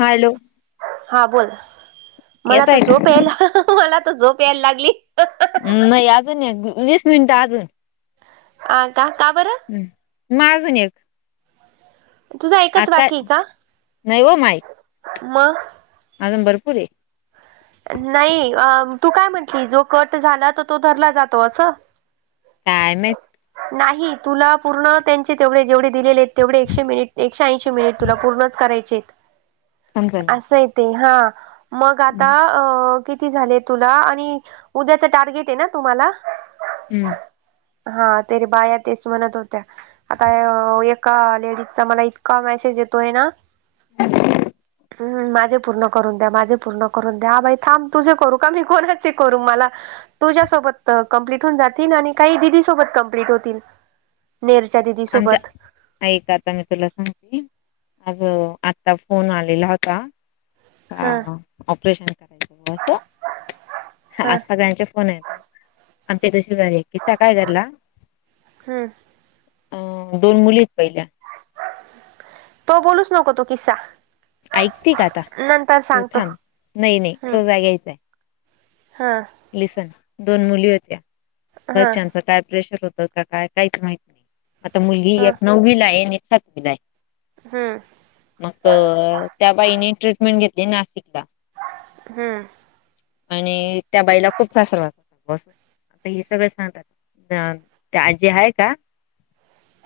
हा हॅलो. हा बोलोल मला त येतय का झोप यायला मला तर झोप यायला लागली. नाही अजून वीस मिनिटं अजून अ का का बरं. ् माझून एक. तुझा एकच आता नव माईक. म. अजम भरपूर. नाही तू काय म्हंटली जो कट झाला तर तो धरला जातो असं. कायमच. नाही तुला पूर्ण त्यांचे तेवढे जेवढे. दिलेले आहेत तेवढे एकशे मिनिट एकशे ऐशी मिनिट तुला पूर्णच करायचेत. [unintelligible] ते हा मग आता हम्. अ किती झाले तुला आणि उद्याच टार्गेट आहे ना तुम्हाला हम्म. हा तरी बाया तेच म्हणत होत्या आता का लेडीज चा मला इतका मेसेज येतोय ना. ह. ह माझे पूर्ण करून द्या माझे पूर्ण करून द्या बाई थांब तुझे करू का मी कोणाचे करू मला तुझ्यासोबत कंप्लीट होऊन जातील आणि काही दिदी सोबत कंप्लीट होतील. नेरच्या दिदी सोबत ऐ का आता मी तुला सांगली अ आता फोन आलेला होता. ह हा ऑपरेशन करायचं असं. हा आज सगळ्यांचे फोन येतात आमच्या तशी झा किस्सा काय झारला. हम. अ दोन मुली आहेत पहिल्या. तो बोलूच नको तो किस्सा ऐकते का आता. नंतर तू सांगतो थांब. नाही नाही हम्म तुझा घ्यायचा आहे. हा लिसन दोन मुली होत्या. हा घरच्यांच काय प्रेशर होत का काय काहीच माहत नाही. आता मुलगी हा एक नववीला आहे. आणि एक सातवीला आहे. हा मग त्या बाईने ट्रीटमेंट घेतली नाशिकला. हम्म आणि त्या बाईला खूप सासरवास अस हे सगळं सांगतात. त्या आजी आहे का?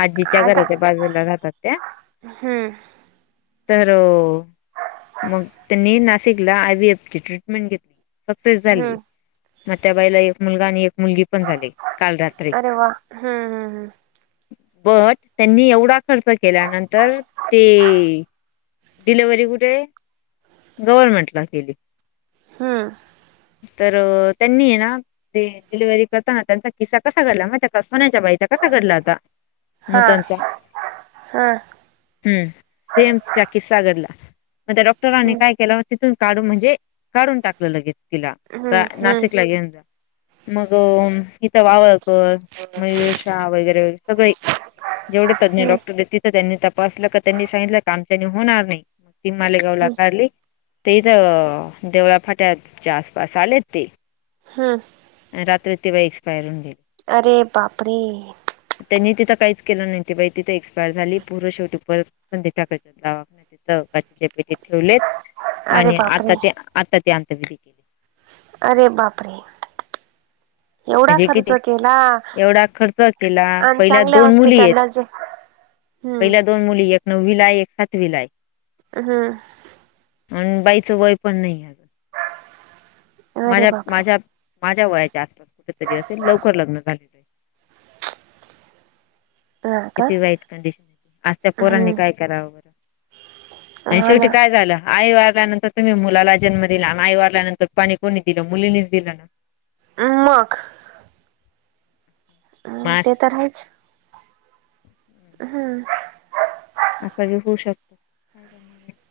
आजीच्या आगा घराच्या बाजूला राहातात त्या. हम्म तर मग त्यांनी नाशिकला आय बीएफ ची ट्रीटमेंट घेतली. फक्त हम्म मग त्या बाईला एक मुलगा आणि एक मुलगी पण झाली काल रात्री. अरे वा हम्म हम्म हम्म बट त्यांनी एवढा खर्च केल्यानंतर ते डिलव्हरी कुठे गव्हर्मेंटला केली. हम्म तर त्यांनी आहे ना ते डिलिव्हरी करताना त्यांचा किस्सा कसा घडला माहिती आहे का? त्या सोन्याच्या बाईचा कसा घडला होता हा नूतनचा हा हम्म सेम तिचा किस्सा घडला. मग त्या डॉक्टरांनी हम्म काय केल तिथून काढून म्हणजे काढून टाकल लगेच तिला. हम्म हम्म नाशिकला येेऊन जा मग इथ वावळ कर मयुर शा वगैरे वगैरे सगळे. जेवढे तज्ञ हम्म डॉक्टर आहे त्यांनी तपासल का त्यांनी सांगितल का आमच्यानी होणार नाही. ती मालेगावला हम्म काढली. ते इथ देवळा फाट्याच्या आसपास आले ते. हम्म रात्री ती बाई एक्स्पायर होऊन गेली. अरे बाप रे! त्यांनी तिथ काहीच केल नाही. ती बाई तिथ एक्सपायर झाली. पूर्ण शेवटी परत संदीप ठाकरे च्या दवाखान्यात तिथे काचेच्या पेटीत ठेवलेत. अरे आणि आता बापरे ती आमच्या घरी आहे. अरे बापरे. एवढा म्हणजे खर्च किती केला एवढा खर्च केला आणि पहिल्या चांगल्या दोन मुली आहेत हॉस्पिटललाच हम्म पहिल्या दोन मुली एक नववीला आहे. एक सातवीला आहे. हम्म आणि बाईच वय पण नाही. अरे माझ्या बापरे माझ्या माझ्या वयाच्या आसपास कुठेतरी असेल. लवकर लग्न झाल. [inaudible] का किती वाईट कंडिशन. आज त्या पोरांनी हम्म काय कराव. आणि हा शेवटी ना काय झाल. आई वारल्यानंतर तुम्ही मुलाला जन्म दिला. आई वारल्यानंतर पाणी कोणी दिलं मुलीनीच दिलं ना. मग अ मग ते आज तर आहेच. हम्म अस जे होऊ शकतो. [inaudible]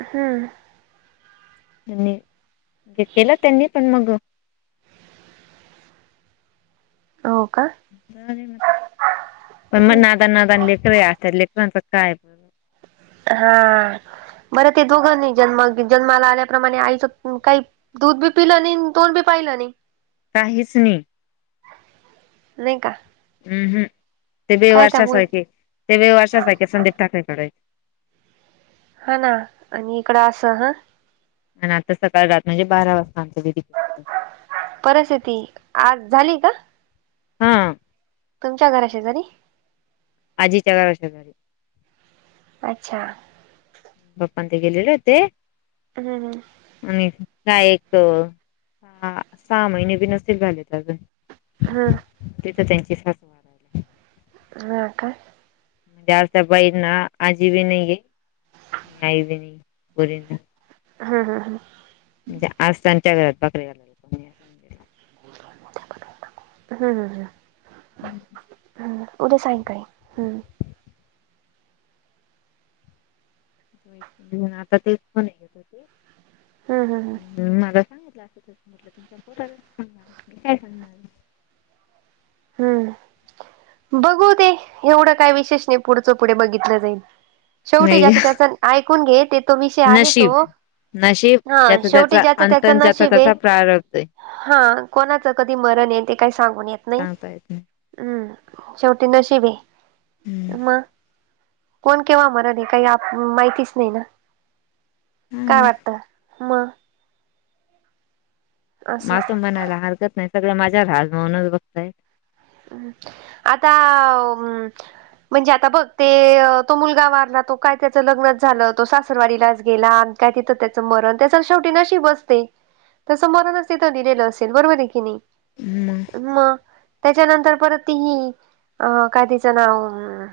हम्म त्यांनी हे केल त्यांनी‌. पण मग हो का पण मग नादान नादान लेकर आहेत. आज त्या लेकरांच काय? हा बरं ते, दोघानी जन्म जन्माला आल्याप्रमाणे आईच काही दूध बी पिलं नाही आणि तोड बी पाहिलं नाही. काहीच नाही. नाही का? हम्म हम् ते काय बेवारशा त्यामुळे सारखे, ते बेवारशा सारखे [unintelligible] ठाकायचे हा ना आणि इकडं असं हं. आणि आता सकाळ रात म्हणजे बारा वाजता अंत्यविधी परस्थती आज झाली का? हा. तुमच्या घरा शेजारी आजीच्या घराशेजारी अच्छा. पप्पां न ते गेलेले होते. हू हू. आणि काय एक हा सहा महिने बी नसेल झालेत. हुं. तिथं त्यांची सासू वारायला हा का? त्या आता बाई ना आजी बी नाही घे, आई बी नाही पोरींना हा हां हां. मंजे आज त्यांच्या घरात भाकरी घालाय हू हू ह. [inaudible] हम उद्या सायंकाळी मी पण आता तेच म्हणे हू हू ह. माझा सांगितलं असं म्हटलं, तुझ्या पोरालाच सांगणार, मी काय सांगणार? हुं. बघू ते एवढं काय विशेष नाही? पुढचं पुढे बघितलं जाईल. शेवटी नाही ज्याच त्याच ऐकून घे, ते तो विषय आहे नशीब तो. नशीब हा ज्याचं त्याच, शेवटी ज्याच अंत त्याच ज्याचा नशीब आहे त्याचा, प्रारभद्ध हा कोणाचं कधी मरण येते. काही सांगून येत नाही. काय ते? हम्म शेवटी नशिबए नाही म. कोन केव्हा मरल हे काही माहितीच नाही ना, हा काय मग वाटत म म असं आस म्हनायला हरकत नाही, सगळे माझ्याला हल म्हनुनच बसलय. आता आ म म्हणजे आता बघ ते, तो मुलगा वारला तो काय त्याचं लग्नच झालं, तो सासरवाडीलाच गेला. काय तिथं त्याचं मरण, त्याचा शेवटी नशीबच ते. तसं मरणच तिथ दिलेलं असेल, बरोबर आहे की, नाही. ह म. म. त्याच्यानंतर परत ती ही अ, काय तिचं नाव अ?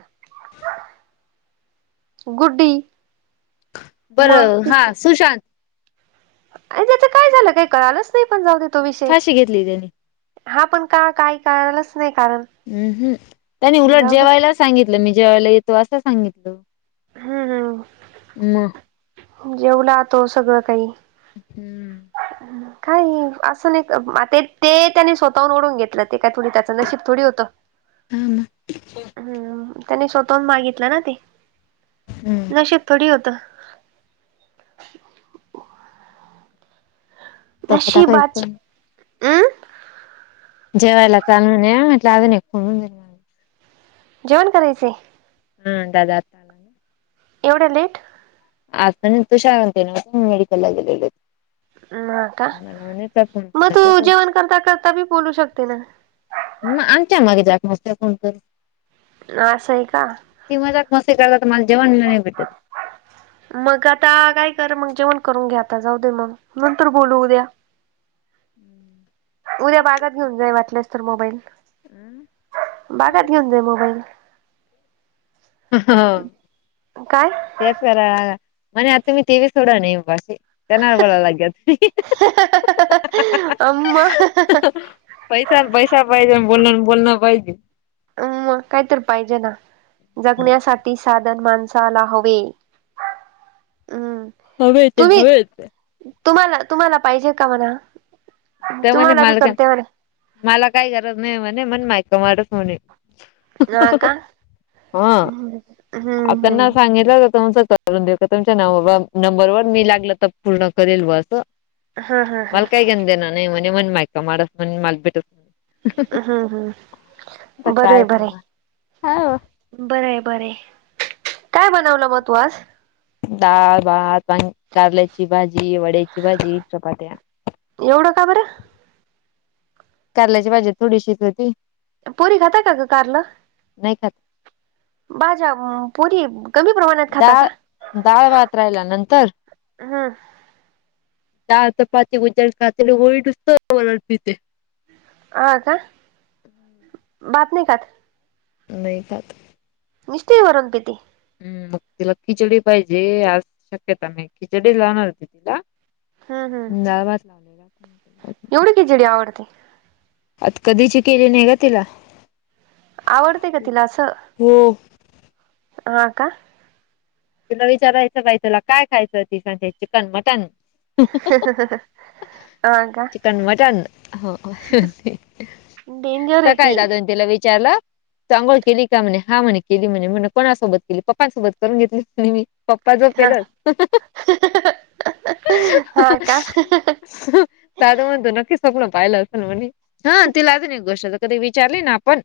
गुड्डी. बर मग हा सुशांत. अ त्याच काय झालं काही कळालच नाही? पण जाऊ दे तो विषय फाशी घेतली त्यानी हा, पण का काही कळालच नाही कारण उ हुं. त्यांनी उलट जाऊ दे जेवायला सांगितलं. मी जेवायला येतो असं सांगितलं. हम्म म. जेवला तो सगळं काही हम्म [inaudible] काही असं नाहीका ते ते त्यानी स्वतःहून ओढून घेतलं ते काय थोडी त्याचं नशीब थोडी होतं. हा ना. हम् त्यांनी स्वतः हुन मागितलं ना ते हम्म नशीब थोडी होतं. तोपता का नशीबाचे पण हमं जेवायला चालू नाही म्हटल अजून एक फोन होऊन जाईल. माझा. जेवण करायचय हम दादा आलता एवढ्या लेट आता [unintelligible] मेडिकलला गेलेले. म आता मला म्हणे तुला फोन म केला तू तर तो जेवण करता करता बी बोलू शकते ना म आमच्या मागे जात नसत कोण कोण ना असं आहे का ती मजात मस्ती करतात माझ जेवण नाही भेटत. मग आता काय कर मग जेवण करून घे आता जाऊ दे मग नंतर बोलू उद्या. उद्या बागात घेऊन जाई वाटल्यास तर मोबाईल बागात घेऊन जाई मोबाईल हो काय तेच करा म्हणे आता मी तेवी सोडा नाही बाकी ते नाय बोलाय लागत. अ पैसा पैसा पाहिजे आणि बोलण बोलण पाहिजे. अ मग काय तर पाहिजे ना जगण्यासाठी साध धन माणसाला हवे हम्म हवेचे तुम्ही हवेचे तुम्हाला तुम्हाला पाहिजे का म्हणा त म्हणे तुम्हाला बी मला काय करते म्हणा मला काही गरज नाही म्हणे म्हण मायक मार होणे हा का हम्म ह हम्म त्याना हम्म सांगितलं जात [unintelligible] करून देतो तुमच्या नवर नंबरवर मी लागलं तर पूर्ण करेल व असं हा हा हा मल काय घेणं देणं नाही म्हणे मण माय का म माल पिट हम्म आता हम्म बरंय काय बरंय सांगा हो बरंय बरंय काय बनवलं मग तू आज डाळ भात कारल्याची भाजी वड्याची भाजी चपट्या एवढं का बरं कारल्याची भाजी थोडीशीच होती. पोरी खाता का ग कारला नाही खात. भाजा व पुरी व डाळं डाळ भात राहिला नंतर हम्म डाळ चपाती [unintelligible] पिते. हा का भात नाही खात नाही खात नुसती वरण पिती हम् मग तिला खिचडी पाहिजे आज शक्यता मी खिचडी लावणार होती तिला हम् हम डाळ भात लावला. एवढी खिचडी आवडते. आत कधीची केली नाही ग तिला. आवडते का तिला असं हो हा का तिला विचारायचं बाई तुला काय खायचं ति सांगते चिकन मटन [inaudible] का चिकन मटन हो ते. डेंजर स आहे ती कायतदादाने तिला विचारले. चांगोळ केली का म्हणे हा म्हणे केली म्हणे म्ह कोणासोबत केली पप्पांसोबत करून घेतली म्हणे मी पप्पा हा झॊपलेलत. हा का दादा म्हणतो नक्कीच स्वप्न पाहिलं असेल म्हणली हा तीला ना अजून एक गोष्ट कधी विचारली ना आपण.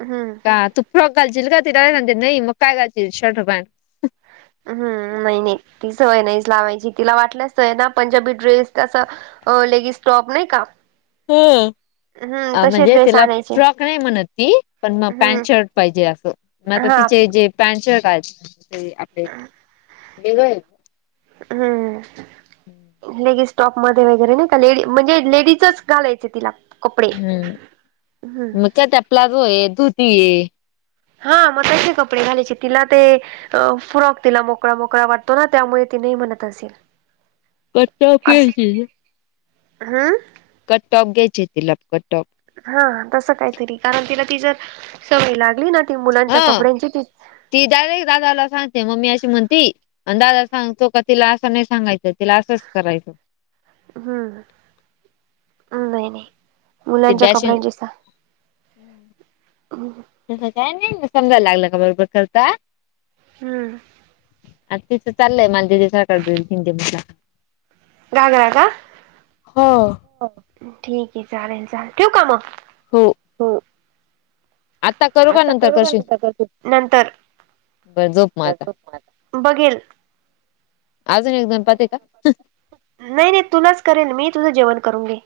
हम्म. का तु फ्रॉक घालतीलील का त न नाही मग काय घालतील शर्ट पॅट. हम्म महिने ती सवय नाही लावायची. तिला वाटलंच नाही ना पंजाबी ड्रेस तसं अ लेगीस टॉप नाही का? हो अ. हम्म अ तसे म्हणजे ड्रेस तिला आणायचे फ्रॉक नाही म्हणत ती पण मग हम्म पॅन्ट शर्ट पाहिजे असं. आता हा तिचे जे पॅट शर्ट आहेत ते आपलेे देवर हां हो गेस टॉप मध्ये वगैरे नाही का लेडी म्हणजे लेडीजच घालायचयं तिला. कपडे हम्म मग ते प्लाझोयं धुती ये हा मग तसे कपडे घालायचे तिला ते अ फ्रॉक तिला मोकळा मोकळा वाटतो ना त्यामुळे ती नेही म्हणत असेल. कटं पीचींयं हां. कटॉप घ्यायचे तिला कटटॉप. हा तसं काहीतरी कारण तिला ती जर सवय लागली ना. ती मुलांच्या हं कपड्यांची ती ती डायरेक्ट दादाला सांगते मम्मी अशी म्हणती. आणि दादा सांगतो का तिला असं नाही सांगायचं तिला असंच करायचं. हम्म ह नाही नाही. ती मुलांच्या डॅशिंग कपड्यांचे स हो तसं काय नाही समजायला लागलं का बरोबर करता. हम्म. आ तिथं चालययं माझं सकाईल शिंदे [unintelligible] जाणार का हो. हो ठीक आहे चालेल चालेल ठेऊ का म हो. हं. आता करू का नंतर करू नंतर बरं झोप मग आता [unintelligible] बघिल अजून एकदम पते का? नाही नाही तुलाच करेन मी तुझं जेवण करून घे.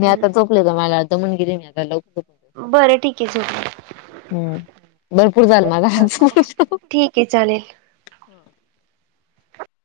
मी आता हम्म झोपले [unintelligible] आता लवकर बरं ठीक आहे झोप हम्म भरपूर झालं मला ओके चालेल.